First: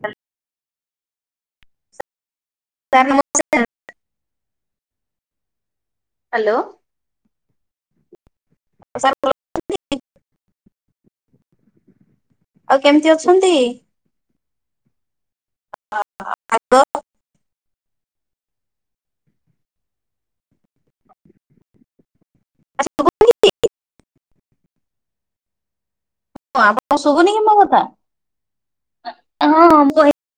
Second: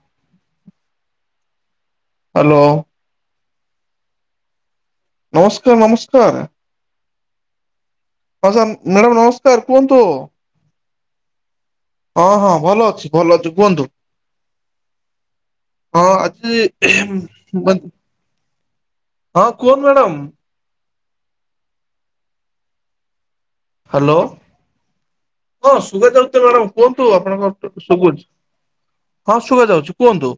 ହେଲ୍ hello. କାରଣ ମୋ ସେ ନମସ୍କାର ନମସ୍ ହ୍ୟାଲୋ। ହଁ ସାର୍ ମ୍ୟାଡ଼ାମ ନମସ୍କାର କୁହନ୍ତୁ ହଁ ହଁ। ଆଉ ଭଲ କେମିତି ଅଛି ଭଲ ଅଛନ୍ତି? ଅଛି କୁହନ୍ତୁ? ହଁ ଆଜି। ହଁ କୁହନ୍ତୁ ମ୍ୟାଡ଼ାମ? ଆପଣଙ୍କୁ ହ୍ୟାଲୋ ହଁ ସୁବାଜାଉ ତେ ମ୍ୟାଡ଼ାମ କୁହନ୍ତୁ ଶୁଭୁନି କି ମୋ ଆପଣଙ୍କ କଥା? ସୁବୁଚି ହଁ ସୁବାଜାଉଛି କୁହନ୍ତୁ।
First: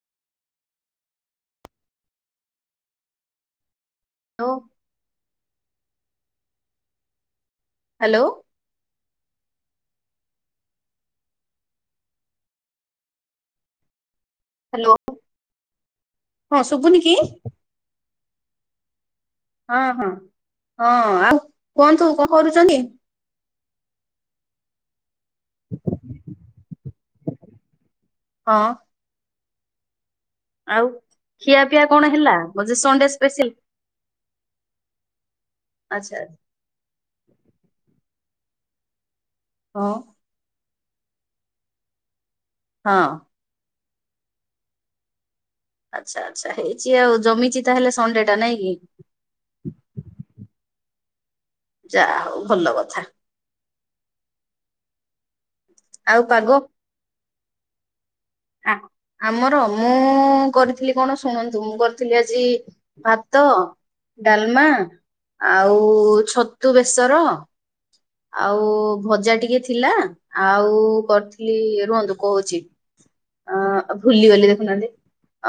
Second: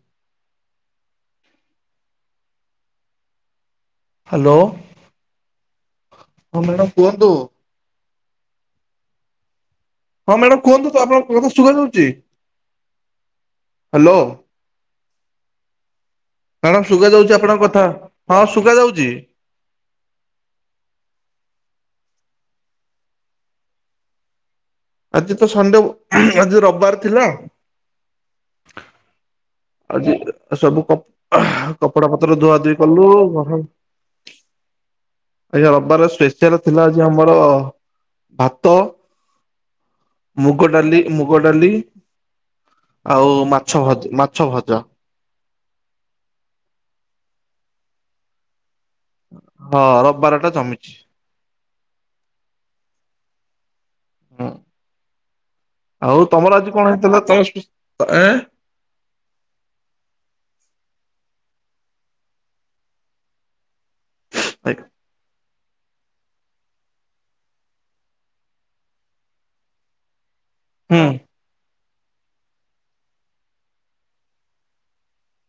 ହ୍ୟାଲୋ ହଁ ମ୍ୟାଡ଼ାମ୍ କୁହନ୍ତୁ? ହ୍ୟାଲୋ। ହଁ ମ୍ୟାଡ଼ାମ୍ କୁହନ୍ତୁ ତ ଆପଣଙ୍କ କଥା ସୁବାଯାଉଛି ହ୍ୟାଲୋ। ହଁ ମ୍ୟାଡାମ ଶୁଭୁନି ଶୁବା କି? ଯାଉଛି ଆପଣଙ୍କ କଥା ହଁ ଶୁଗା ଯାଉଛି। ହଁ ହଁ ହଁ ଆଉ କୁହନ୍ତୁ କଣ କରୁଛନ୍ତି। ଆଜି ତ ସଣ୍ଡେ ଆଜି ରବିବାର ଥିଲା। ହଁ। ଆଜି ସବୁ ଆଉ କପ ଖିଆ ପିଆ କଣ କପଡ଼ା ହେଲା ପତର ଧୁଆ ବୋଧେ ଧୁଇ କଲୁ ସଣ୍ଡେ ସ୍ପେସିଆଲ ଘର ଆଜି ରବିବାର ଆଚ୍ଛା ସ୍ପେଶିଆଲ ଥିଲା ଆଜି ଆମର ଭାତ ହଁ। ମୁଗ ଡାଲି ମୁଗ ଡାଲି ହଁ। ଆଉ ମାଛ ଭଜ୍ ମାଛ ଭଜା। ଆଚ୍ଛା ଆଚ୍ଛା ହେଇଛି ଆଉ ଜମିଛି ତାହେଲେ ସଣ୍ଡେ ଟା ନାଇଁ କି? ହଁ ରବିବାର ଟା ଜମିଛି। ଯାହା ହଉ ଭଲ କଥା। ହୁଁ ଆଉ ତମର ଆଜି କଣ ହେଇଥିଲା [unintelligible] ଆ ଆମର ମୁଁ କରିଥିଲି କଣ ଶୁଣନ୍ତୁ ମୁଁ କରିଥିଲି ଆଜି ଭାତ ଡାଲମା ଆଉ ଛତୁ ବେସର ଆଉ ଭଜା ଟିକେ ଥିଲା। ଆଉ ହୁଁ କରିଥିଲି ରୁହନ୍ତୁ କହୁଛି ଅ ଭୁଲିଗଲି ଦେଖୁନାହାନ୍ତି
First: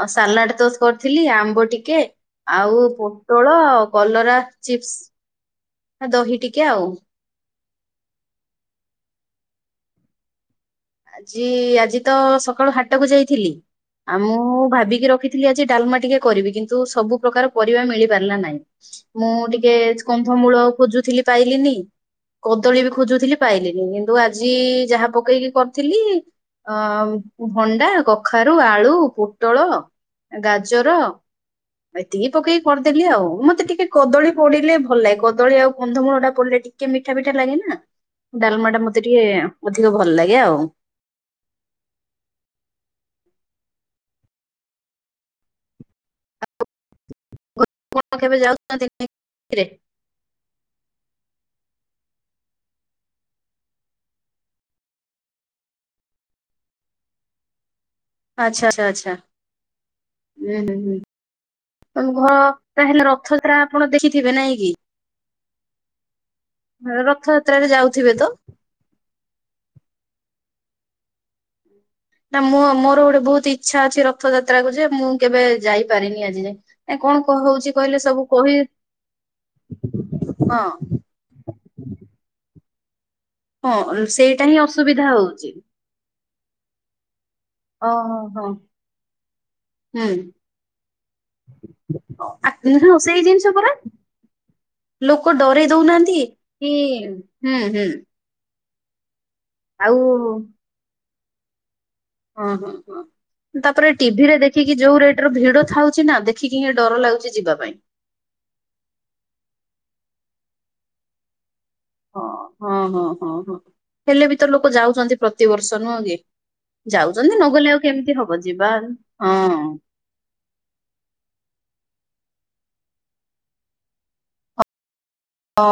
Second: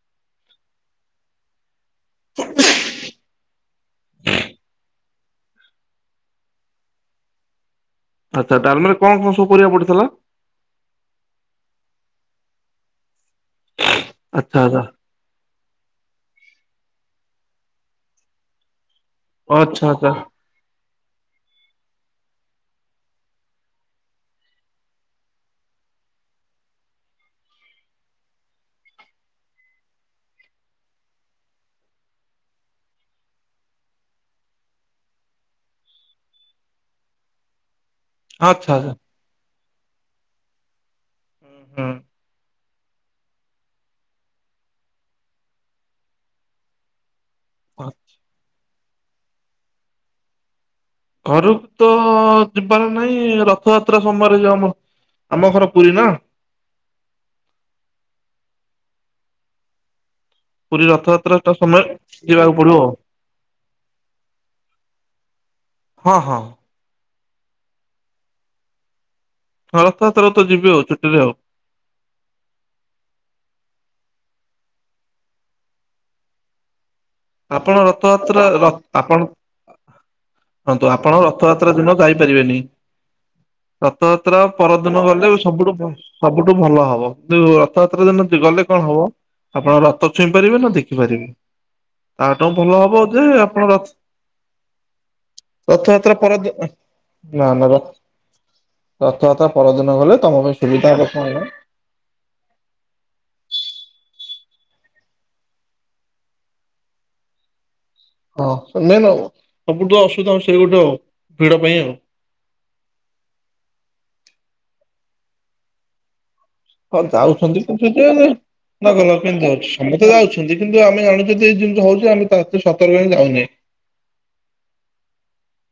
ଆଉ ସାଲାଡ୍ ତୋଷ କରିଥିଲି ଆମ୍ବ ଟି କେ ଆଉ ପୋଟଳ କଲରା ଚିପ୍ସ। ଆ ଦହି ଟିକେ ଆଉ। ଆଚ୍ଛା ଡାଲମାରେ କଣ କଣ ସବୁ ପରିବା ପଡ଼ିଥିଲା? ଆଜି ଆଜି ତ ସକାଳୁ ହାଟକୁ ଯାଇଥିଲି ଆଉ ଆଚ୍ଛା ମୁଁ ଆଚ୍ଛା ଭାବିକି ରଖି ଥିଲି ଆଜି ଡାଲମା ଟିକେ କରିବି କିନ୍ତୁ ସବୁ ପ୍ରକାର ପରିବା ମିଳି ପାରିଲା ନାହିଁ। ମୁଁ ଆଚ୍ଛା ଟିକେଜ୍ ଆଚ୍ଛା କନ୍ଧମୂଳ ଖୋଜୁଥିଲି। ପାଇଲିନି କଦଳୀ ବି ଖୋଜୁଥିଲି ପାଇଲିନି କିନ୍ତୁ ଆଜି ଯାହା ପକେଇକି କର ଥିଲି ଅ ଭଣ୍ଡା କଖାରୁ ଆଳୁ ପୋଟଳ ଗାଜର। ଏତିକି ପକେଇକି କରିଦେଲି ଆଉ ମତେ ଟିକେ କଦଳୀ ପଡ଼ିଲେ ଭଲ ଲାଗେ କଦଳୀ ଆଉ କନ୍ଧମୂଳ ଟା ପଡ଼ିଲେ ଟି କେ ମିଠା ବିଠା ଲାଗେ ନା ଆଚ୍ଛା ଡାଲମା ଟା ଆଚ୍ଛା ମତେ ଟିକେ ଅଧିକ ଭଲ ଲାଗେ ଆଉ। ହୁଁ ହୁଁ। କଣ କେବେ ଯାଉଛନ୍ତି [unintelligible] ଘରୁକୁ ତ ଯିବାର ନାହିଁ ରଥଯାତ୍ରା ସମୟରେ ଯାହା ଆମ ଆମ ଘର ପୁରୀ ନାଁ। ଆଚ୍ଛା ଆଛା ଆଚ୍ଛା। ଉୁଁ ହୁଁ ପୁରୀ ହୁଁ ରଥଯାତ୍ରା ଟା ସମୟ ତମ ଘର ଯିବାକୁ ପଡିବ ଆଉ ତାହେଲେ ରଥଯାତ୍ରା ଆପଣ ଦେଖିଥିବେ ନାଇଁ କି? ହ [unintelligible] ହଁ ହଁ। [unintelligible] ରଥଯାତ୍ରାରେ ଯାଉଥିବେ ତ? ହଁ ରଥଯାତ୍ରା କୁ ତ ଯିବି ଆଉ ଛୁଟି ରେ ଆଉ ନା ମୁଁ ମୋର ଗୋଟେ ବହୁତ ଇଚ୍ଛା ଅଛି ରଥଯାତ୍ରା କୁ ଯେ ମୁଁ କେବେ ଯାଇପାରିନି ଆଜି ଯାଏ। ଏ କଣ? କଣ ହଉଛି ଆପଣ କହିଲେ ସବୁ ରଥଯାତ୍ରା କହି ର ଆପଣ [unintelligible] ତ ରଥଯାତ୍ରା ଦିନ ଯାଇ ପାରିବେନି। ହଁ ହଁ ରଥଯାତ୍ରା ସେଇଟା ହିଁ ପରଦିନ ଅସୁବିଧା ଗଲେ ହଉଛି। ସବୁଠୁ ସବୁଠୁ ଭଲ ହବ। ଯୋଉ ରଥଯାତ୍ରା ଓହୋ ଦିନ ତିି ହଁ ଗଲେ କଣ ହବ ଆପଣ ହୁଁ। ରଥ ଛୁଇଁ ପାରିବେ ନା ଦେଖିପାରିବେ। ଆ ତାଠଉଁ ଭଲ ହଁ ହବ ସେଇ ଯେ ଜିନିଷ ଆପଣ ପରା ରଥ୍ ଲୋକ ଡରେଇ ଦଉନାହାନ୍ତି ରଥଯାତ୍ରା ପର କି ହୁଁ ହୁଁ [unintelligible] ରଥଯାତ୍ରା ଆଉ ପରଦିନ ଗଲେ ତମ ପାଇଁ ସୁବିଧା ହବ [inaudible] ହଁ ହଁ ହଁ। ତାପରେ ଟିଭି ରେ ଦେଖିକି ଯୋଉ ରେଟ ର ଭିଡ ଥାଉଛି ନା ଦେଖିକି ହିଁ ଡର ଲାଗୁଚି ଯିବା ପାଇଁ। ହଁ ନାଇଁ ନ ସବୁଠ ଅସୁବିଧା ହଉଛି ସେଇ ଗୋଟେ ଭିଡ ପାଇଁ ଆଉ। ହଁ ହଁ ହଁ ହଁ ହଁ ହେଲେ ବି ତ ଲୋକ ଯାଉଛନ୍ତି ପ୍ରତିିବର୍ଷ ନୁହଁ କି। ହଁ ଯାଉଛନ୍ତି ନଗଲେ ଆଉ [unintelligible] କେମିତି ହବ ଯିବା ହଁ। ଯାଉଛନ୍ତି କିନ୍ତୁ ଆମେ ଜାଣଛନ୍ତି ଏଇ ଜିନିଷ ହଉଛି ଆମେ ତା ଥେ ସତର୍କ ହିଁ ଯାଉନାହିଁ। ହଁ।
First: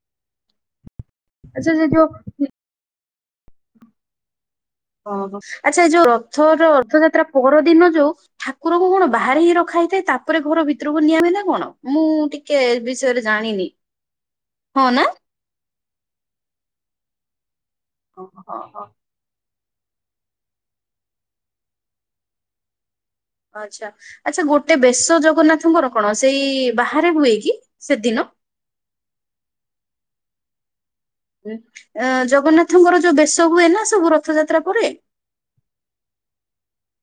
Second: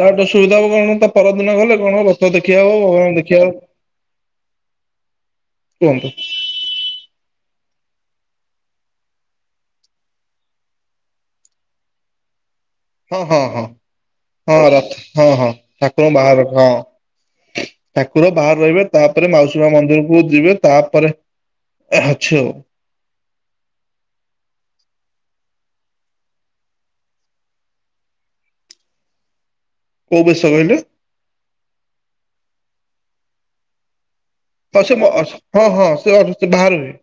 ତା ଗୋ ସୁବିଧା ହବ କଣ ତା ପରଦିନ ଆଚ୍ଛା ଗଲେ ସେ କଣ ଯୋଉ ହବ ରଥ ଦେଖି ହବ ଭଗବାନ ଦେଖିଆ ଓହୋ ଆଚ୍ଛା ଏଇ ଯୋଉ କୁହନ୍ତୁ। ରଥର ରର୍ଥଯାତ୍ରା ପରଦିନ ଯୋଉ ଠାକୁରଙ୍କୁ କଣ ବାହାରେ ହିଁ ରଖା ହେଇଥାଏ ତାପରେ ଘର ଭିତରକୁ ନିଆହୁଏ ନା କଣ ମୁଁ ଟିକେ ହଁ ବିଷୟରେ ହଁ ହଁ ଜାଣିନି। ହଁ ରଥ ହଁ ହଁ। ଠାକୁର ବାହାରେ ରଖ ହଁ ଠାକୁର ଓହୋ ବାହାରେ ହୋ ରହିବେ ତା ତାରେ ମାଉସୀ ମା ମନ୍ଦିରକୁ ଯିବେ ତାପରେ ଆଛ ଆଚ୍ଛା ଆଚ୍ଛା ଗୋଟେ ବେଶ ଜଗନ୍ନାଥଙ୍କର କଣ ସେଇ ବାହାରେ ହୁଏ କି ସେଦିନ? କୋଉ ବେଶ କହିଲେ? ଏଁ ଜଗନ୍ନାଥଙ୍କର ଯୋଉ ବେଶ ହୁଏ ନା ସବୁ ର ହଁ ସେ ହଁ ହଁ ସେ [unintelligible]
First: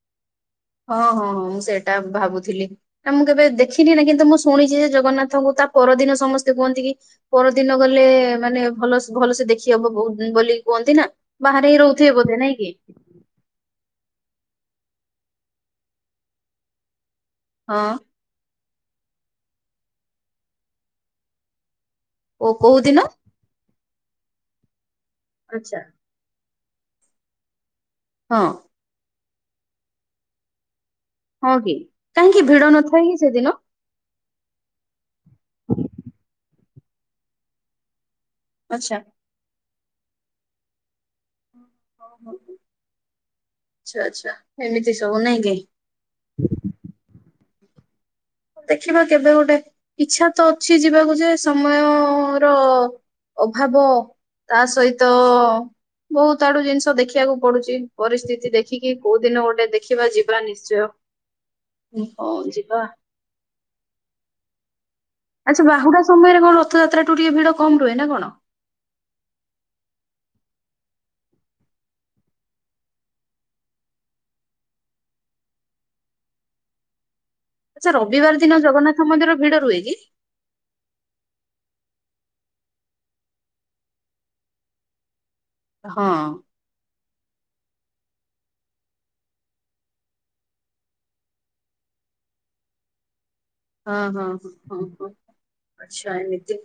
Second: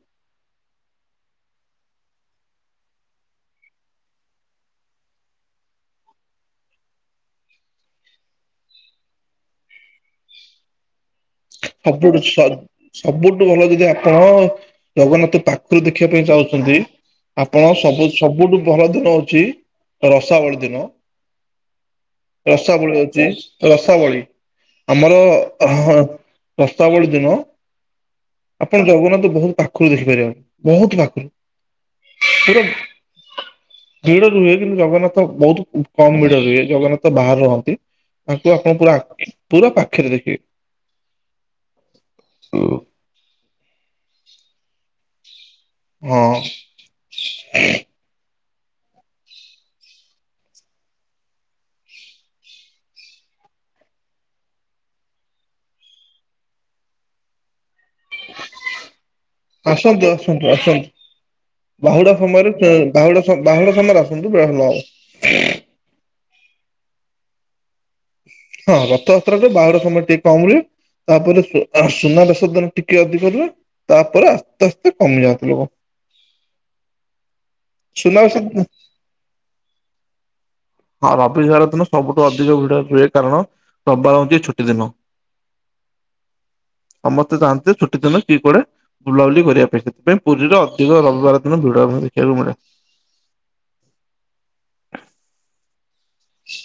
ହଁ ହଁ ମୁଁ ସେଟା ଭାବୁଥିଲି। ନା ମୁଁ କେବେ ଦେଖିନି ନା କିନ୍ତୁ ମୁଁ ଶୁଣିଚି ଯେ ଜଗନ୍ନାଥଙ୍କୁ ତା ପରଦିନ ସମସ୍ତେ କୁହନ୍ତି କି ପରଦିନ ଗଲେ ମାନେ ଭଲ ଭଲସେ ଦେଖି ହବ ବହୁ ବୋଲି କୁହନ୍ତି ନା। ବାହାରେ [unintelligible] ହିଁ ରହୁଥିବେ ବୋଧେ ନାଇଁ କି ସବୁଠୁ ଭଲ ଯଦି ଆପଣ ଜଗନ୍ନାଥ ପାଖୁରୁ ଦେଖିବା ପାଇଁ ଚାହୁଁଛନ୍ତି ଆପଣ ହଁ ସବୁ ସବୁଠୁ ଭଲ ଦିନ ହଉଛି ରସାବଳୀ ଦିନ। ଓ କୋଉ ଦିନ ରସାବଳି ହଉଛି ରସାବଳି ଆମର ଆଚ୍ଛା ହଁ ରସାବଳି ଦିନ ହଁ। ଆପଣ ଜଗନ୍ନାଥ ବହୁତ ପାଖରୁ ଦେଖିପାରିବ ବହୁତ ପାଖରୁ। ହଁ କି କାହିଁକି ପୁରା ଭିଡ ନଥାଏ କି ସେଦିନ? ଭିଡ ରୁହେ କିନ୍ତୁ ଜଗନ୍ନାଥ ବହୁତ କମ ଭିଡ ରୁହେ ଜଗନ୍ନାଥ ବାହାରେ ରହନ୍ତି। ତାଙ୍କୁ ଆପଣ ଆଚ୍ଛା। ପୁରା ପୁରା ପାଖେରେ ଦେଖିବେ। ଓ ହୋ ଆଛା ଆଚ୍ଛା ଏମିତି ସବୁ ନାଇଁ କି। ହଁ। ଦେଖିବା କେବେ ଗୋଟେ ଇଛା ତ ଅଛି ଯିବାକୁ ଯେ ସମୟ ର ଅଭାବ ତା ସହିତ ବହୁତ ଆଡୁ ଜିନିଷ ଦେଖିବାକୁ ପଡୁଚି। ପରିସ୍ଥିତି ଦେଖିକି କୋଉ ଦିନ ଗୋଟେ ଆସନ୍ତୁ ଦେଖିବା ଯିବା ଆସନ୍ତୁ ନିଶ୍ଚୟ। ଆସନ୍ତୁ ବାହୁଡା ହଁ ସମୟରେ ଯିବା ବାହୁଡା ସ ବାହୁଡା ସମୟରେ ଆସନ୍ତୁ [unintelligible] ଆଚ୍ଛା ବାହୁଡା ସମୟରେ କଣ ରଥଯାତ୍ରାଠୁ ଟିକେ ଭିଡ଼ କମ ରୁହେ ନା କଣ? ହଁ ରଥଯାତ୍ରା ଠୁ ବାହୁ଼ଡା ସମୟ ରେ ଟିକେ କମ ହୁଏ। ତାପରେ ସୁନାବେଶ ଦିନ ଟିକେ ଅଧିକ ରୁହେ। ତାପରେ ଆସ୍ତେ ଆସ୍ତେ କମି ଯାଆନ୍ତି ଲୋକ। ଆଛା ରବିବାର ସୁନାବେଶ ଦିନ ଜଗନ୍ନାଥ ମନ୍ଦିର ଭିଡ ରୁହେ କି? ହଁ ରବିବାର ଦିନ ସବୁଠୁ ଅଧିକ ଭିଡ ହୁଏ କାରଣ ରବିବାର ହଉଚି ଛୁଟି ଦିନ। ହଁ। ସମସ୍ତେ ଚାହାନ୍ତି ଛୁଟି ଦିନ କିଏ କୁଆଡ଼େ ବୁଲାବୁଲି କରିବା ପାଇଁ ସେଥିପାଇଁ ପୁରୀରେ ଅଧିକ ରବିବାର ଦିନ ଭିଡ ଆମକୁ ଦେଖିବାକୁ ମିଳେ। ହଁ ହଁ ହଁ ହଁ ହଁ ଆଚ୍ଛା ଏମିତି।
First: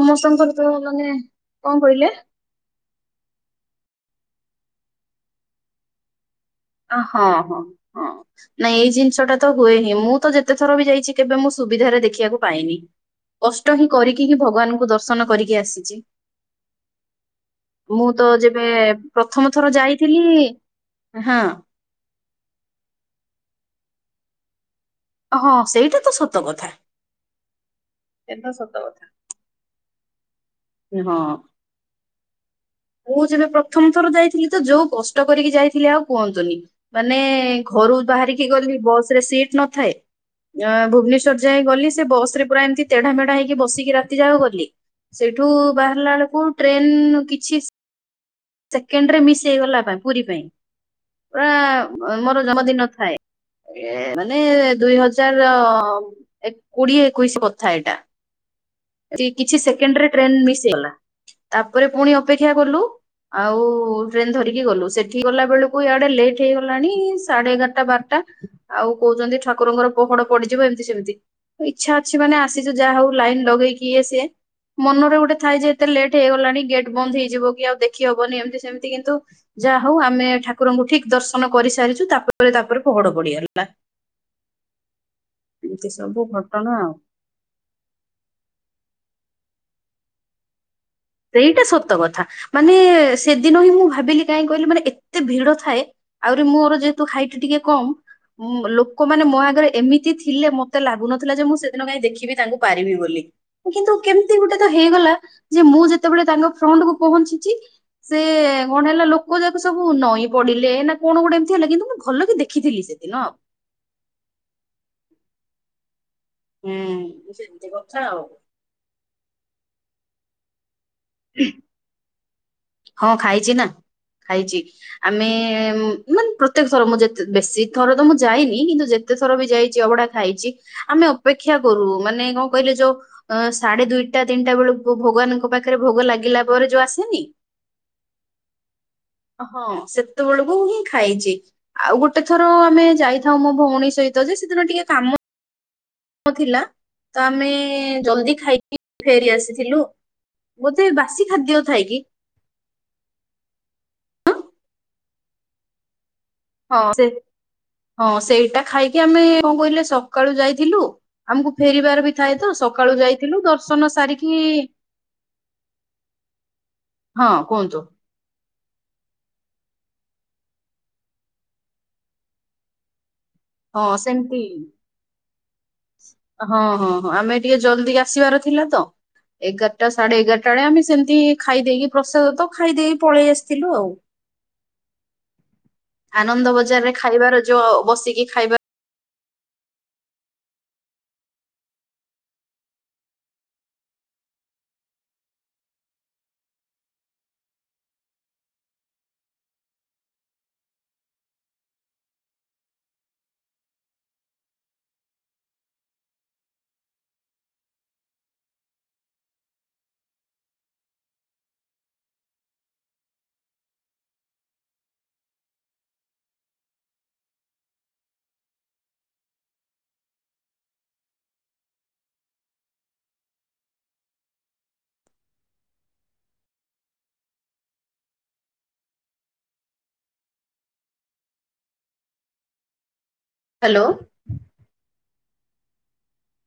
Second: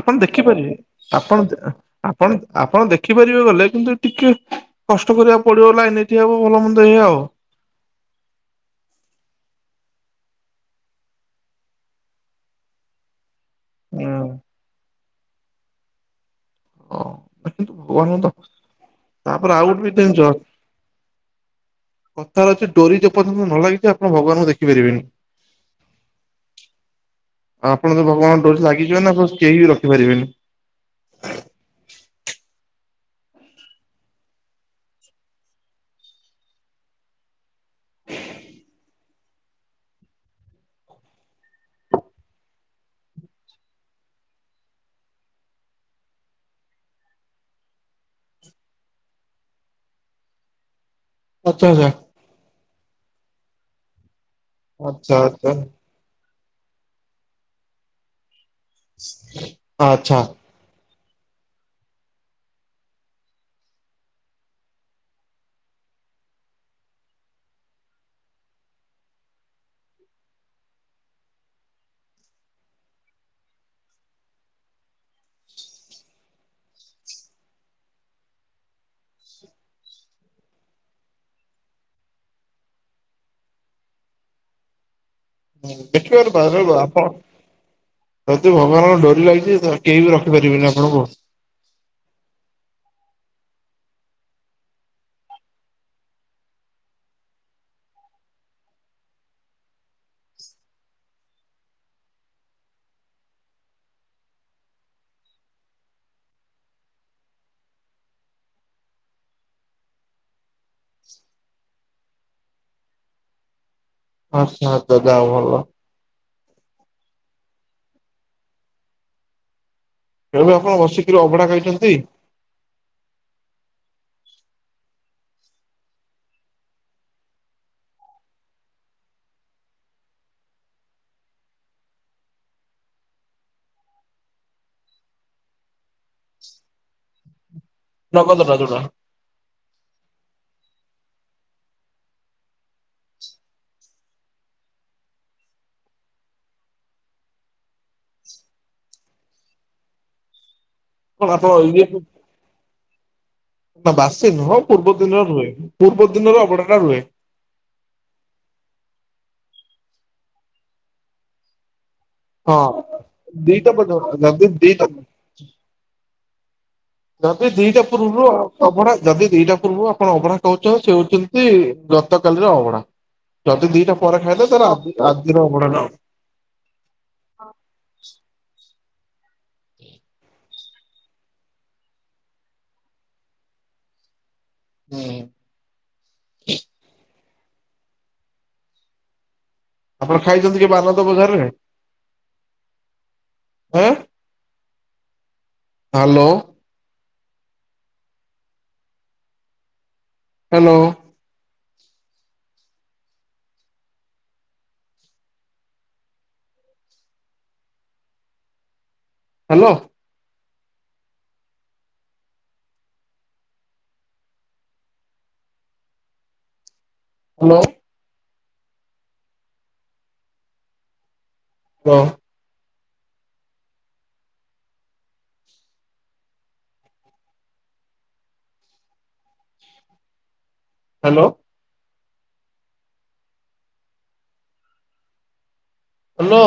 ଆପଣ ଦେଖିପାରିବେ ତ ମାନେ ଆପଣ କଣ କହିଲେ? ଆପଣ ଆପଣ ଦେଖିପାରିବେ ଗଲେ କିନ୍ତୁ ଟିକେ କଷ୍ଟ କରିବାକୁ ପଡିବ ଲାଇନରେ ଠିଆ ହବା ଭଲ ମନ୍ଦ ଏଇଆ ଆଉ। ହଁ ହଁ ହଁ ନାଇଁ ଏଇ ଜିନିଷ ଟା ତ ହୁଏ ହିଁ ମୁଁ ତ ଯେତେ ଥର ବି ଯାଇଛି କେବେ ମୁଁ ସୁବିଧାରେ ଦେଖିବାକୁ ପାଇନି। କଷ୍ଟ ହିଁ ହୁଁ। କରିକି ହିଁ ଭଗବାନଙ୍କୁ ଦର୍ଶନ କରିକି ଆସିଛି। ହଁ କିନ୍ତୁ ମୁଁ ଭଗବାନଙ୍କୁ ତ ଯେବେ ପ୍ରଥମ ତାପରେ ଆଉ ଥର ଗୋଟେ ବି ଜିନିଷ ଯାଇଥିଲି, ହଁ କଥାରେ ଅଛି ଡୋରି ଯେ ପର୍ଯ୍ୟନ୍ତ ନ ଲାଗିଛି ଆପଣ ଭଗବାନଙ୍କୁ ଦେଖିପାରିବେନି। ହଁ ସେଇଟା ତ ସତ କଥା। ଆପଣ ତ ଭଗବାନଙ୍କ ସେଇଟା ଡୋରି ସତ ଲାଗିଯିବ କଥା ନା ବ କେହି ବି ରଖିପାରିବେନି। ହଁ। ମୁଁ ଯେବେ ପ୍ରଥମ ଥର ଯାଇଥିଲି ତ ଯୋଉ କଷ୍ଟ କରିକି ଯାଇଥିଲି ଆଉ କୁହନ୍ତୁନି। ମାନେ ଘରୁ ବାହାରିକି ଗଲି ବସ ରେ ସିଟ ନଥାଏ। ଅ ଭୁବନେଶ୍ୱର ଯାଏ ଗଲି ସେ ବସ ରେ ପୁରା ଏମିତି ତେଢା ମେଢା ହେଇକି ବସିକି ରାତି ଯାକ ଗଲି। ସେଇଠୁ ବାହାରିଲା ବେଳକୁ ଟ୍ରେନ କିଛି ସେକେଣ୍ଡରେ ମିଶ ହେଇଗଲା ପୁରୀ ପାଇଁ ପୁରା, ଆଚ୍ଛା ଆଚ୍ଛା ପା ମୋର ଜନ୍ମଦିନ ଥାଏ। ଏ ମାନେ ଦୁଇ ଆଚ୍ଛା ହଜାର ଆଚ୍ଛା। କୋଡିଏ ଏକୋଇଶ କଥା ଏଇଟା। କିଛି ସେକେଣ୍ଡରେ ଆଚ୍ଛା ଟ୍ରେନ ମିସ୍ ହେଇଗଲା ତାପରେ ପୁଣି ଅପେକ୍ଷା କଲୁ। ଆଉ ଟ୍ରେନ ଧରିକି ଗଲୁ ସେଠିକି ଗଲା ବେଳକୁ ଇଆଡେ ଲେଟ୍ ହେଇଗଲାଣି ସାଢେ ଏଗାରଟା ବାରଟା। ଆଉ କହୁଛନ୍ତି ଠାକୁରଙ୍କର ପହଡ ପଡିଯିବ ଏମିତି ସେମିତି। ଇଚ୍ଛା ଅଛି ମାନେ ଆସିଛୁ ଯାହା ହଉ ଲାଇନ ଲଗେଇକି ଇଏ ସିଏ। ମନରେ ଗୋଟେ ଥାଏ ଯେ ଏତେ ଲେଟ୍ ହେଇଗଲାଣି ଗେଟ୍ ବନ୍ଦ ହେଇଯିବ କି ଆଉ ଦେଖି ହବନି ଏମତି ସେମିତି କିନ୍ତୁ ଯାହା ହଉ ଆମେ ଠାକୁରଙ୍କୁ ଠିକ ଦର୍ଶନ କରିସାରିଛୁ ତାପରେ ତାପରେ ପହଡ ପଡିଗଲା। [unintelligible] ହଁ ଏମିତି ସବୁ ଦେଖିବାରେ ଘଟଣା ବାରଣ ଆଉ। ଆପ ଯଦି ଭଗବାନଙ୍କ ଡୋରି ଲାଗିଛି କେହି ବି ରଖିପାରିବନି ଆପଣଙ୍କୁ। ସେଇଟା ସତ କଥା ମାନେ ସେଦିନ ହିଁ ମୁଁ ଭାବିଲି କାହିଁ କହିଲି ମାନେ ଏତେ ଭିଡ ଥାଏ। ଆହୁରି ମୋର ଯେହେତୁ ହାଇଟ୍ ଟିକେ କମ। ଲୋକମାନେ ମୋ ଆଗରେ ଏମିତି ଥିଲେ ମତେ ଲାଗୁନଥିଲା ଯେ ମୁଁ ସେଦିନ କାଇଁ ଦେଖିବି ତାଙ୍କୁ ପାରିବି ବୋଲି। କିନ୍ତୁ କେମିତି ଗୋଟେ ତ ହେଇଗଲା ଯେ ମୁଁ ଯେତେବେଳେ ତାଙ୍କ ଫ୍ରଣ୍ଟ କୁ ପହଞ୍ଚିଛି। ସେ କଣ ହେଲା ଲୋକ ଯାକ ସବୁ ନଈଁ ପଡିଲେ ନା କଣ ଗୋଟେ ଏମିତି ହେଲା କିନ୍ତୁ ମୁଁ ଭଲ କି ଦେଖ ଖିଥିଲି ସେଦିନ। ଆଛ ତ ଯାଅ ଭଲ [unintelligible] ହୁଁ ସେମିତି କଥା ଆଉ। ତେଣୁ ଆପଣ ବସିକିରି ଅଭଢା ଖାଇଛନ୍ତି। ହଁ ଖାଇଛି ନା ଖାଇଛି। ଆମେ ମାନେ ପ୍ରତ୍ୟେକ ଥର ମୁଁ ଯେତ ବେଶୀ ଥର ତ ମୁଁ ଯାଇନି କିନ୍ତୁ ଯେ ତେଥର ବି ଯାଇଛି ଅଭଡା ଖାଇଛି ଆମେ ଅପେକ୍ଷା କରୁ ମାନେ କଣ କହିଲେ ଯୋଉ ଅ ସାଢେ ଦୁଇଟା ତିନିଟା ବେଳକୁ ଭଗବାନଙ୍କ ପାଖରେ ଭୋଗ ଲାଗିଲା ପରେ ଯୋଉ ଆସେନି ନଗଦ ଟା ଯୋଉଟା। ହଁ ସେତେବେଳକୁ ହିଁ ଖାଇଛି। ଆଉ ଗୋଟେ ଥର ଆମେ ଯାଇଥାଉ ମୋ ଭଉଣୀ ସହିତ ଯେ ସେଦିନ ଟିକେ କାମ ଥିଲା ତ ଆମେ ଜଲଦି ଖାଇକି ଫେରି ଆସିଥିଲୁ। ବୋଧେ ବା [unintelligible] ନା ବାସି ନୁହଁ ପୂର୍ବ ଦିନରେ ରୁହେ ପୂର୍ବ ଦିନର ଅବଢା ଟା ହଁ ରୁହେ। ସେ ହଁ ସେଇଟା ଖାଇକି ଆମେ କଣ କହିଲେ ସକାଳୁ ଯାଇଥିଲୁ ଆମକୁ ଫେରିବାର ବି ଥାଏ ତ ହଁ ସକାଳୁ ଯାଇଥିଲୁ ଦିଟା ଦର୍ଶନ ପର୍ଯ୍ୟନ୍ତ ସାରିକି ଯଦି ଦିଟା ହଁ ଜଦି ଦିନ କୁହନ୍ତୁ [unintelligible] ରୁ ପୂର୍ବ ରୁ ଅଭଢା ଯଦି ଦିଟା ପୂର୍ବରୁ ଆପଣ ଅଭଢା କହୁଛନ୍ତି ସେ ହଉଛନ୍ତି ଗତକାଲିର ଅଭଢା। ଯଦି ହଁ ଦିଟା ପରେ ସେମିତି ଖାଇଲ ତାହେଲେ ଆଜିର ଅଭଡା [unintelligible] ହଁ ହଁ ହଁ ଆମେ ଟିକେ ଜଲଦି ଆସିବାର ଥିଲା ତ ଏଗାରଟା ସାଢେ ଏଗାର ସେତେବେଳେ ଆମେ ସେମିତି ଖାଇ ଦେଇେଇକି ପ୍ରସାଦ ତ ଖାଇଦେଇକି ପଳେଇ ଆସିଥିଲୁ ଆଉ। ହୁଁ। ଆନନ୍ଦ ବଜାରରେ ଖାଇବାର ଯୋଉ ବସିକି ଖାଇବା ଆପଣ ଖାଇଛନ୍ତି କି ଆନନ୍ଦ ବଜାରରେ? ଅ hello. Hello. Hello. Hello. Hello. Hello. Hello. Hello.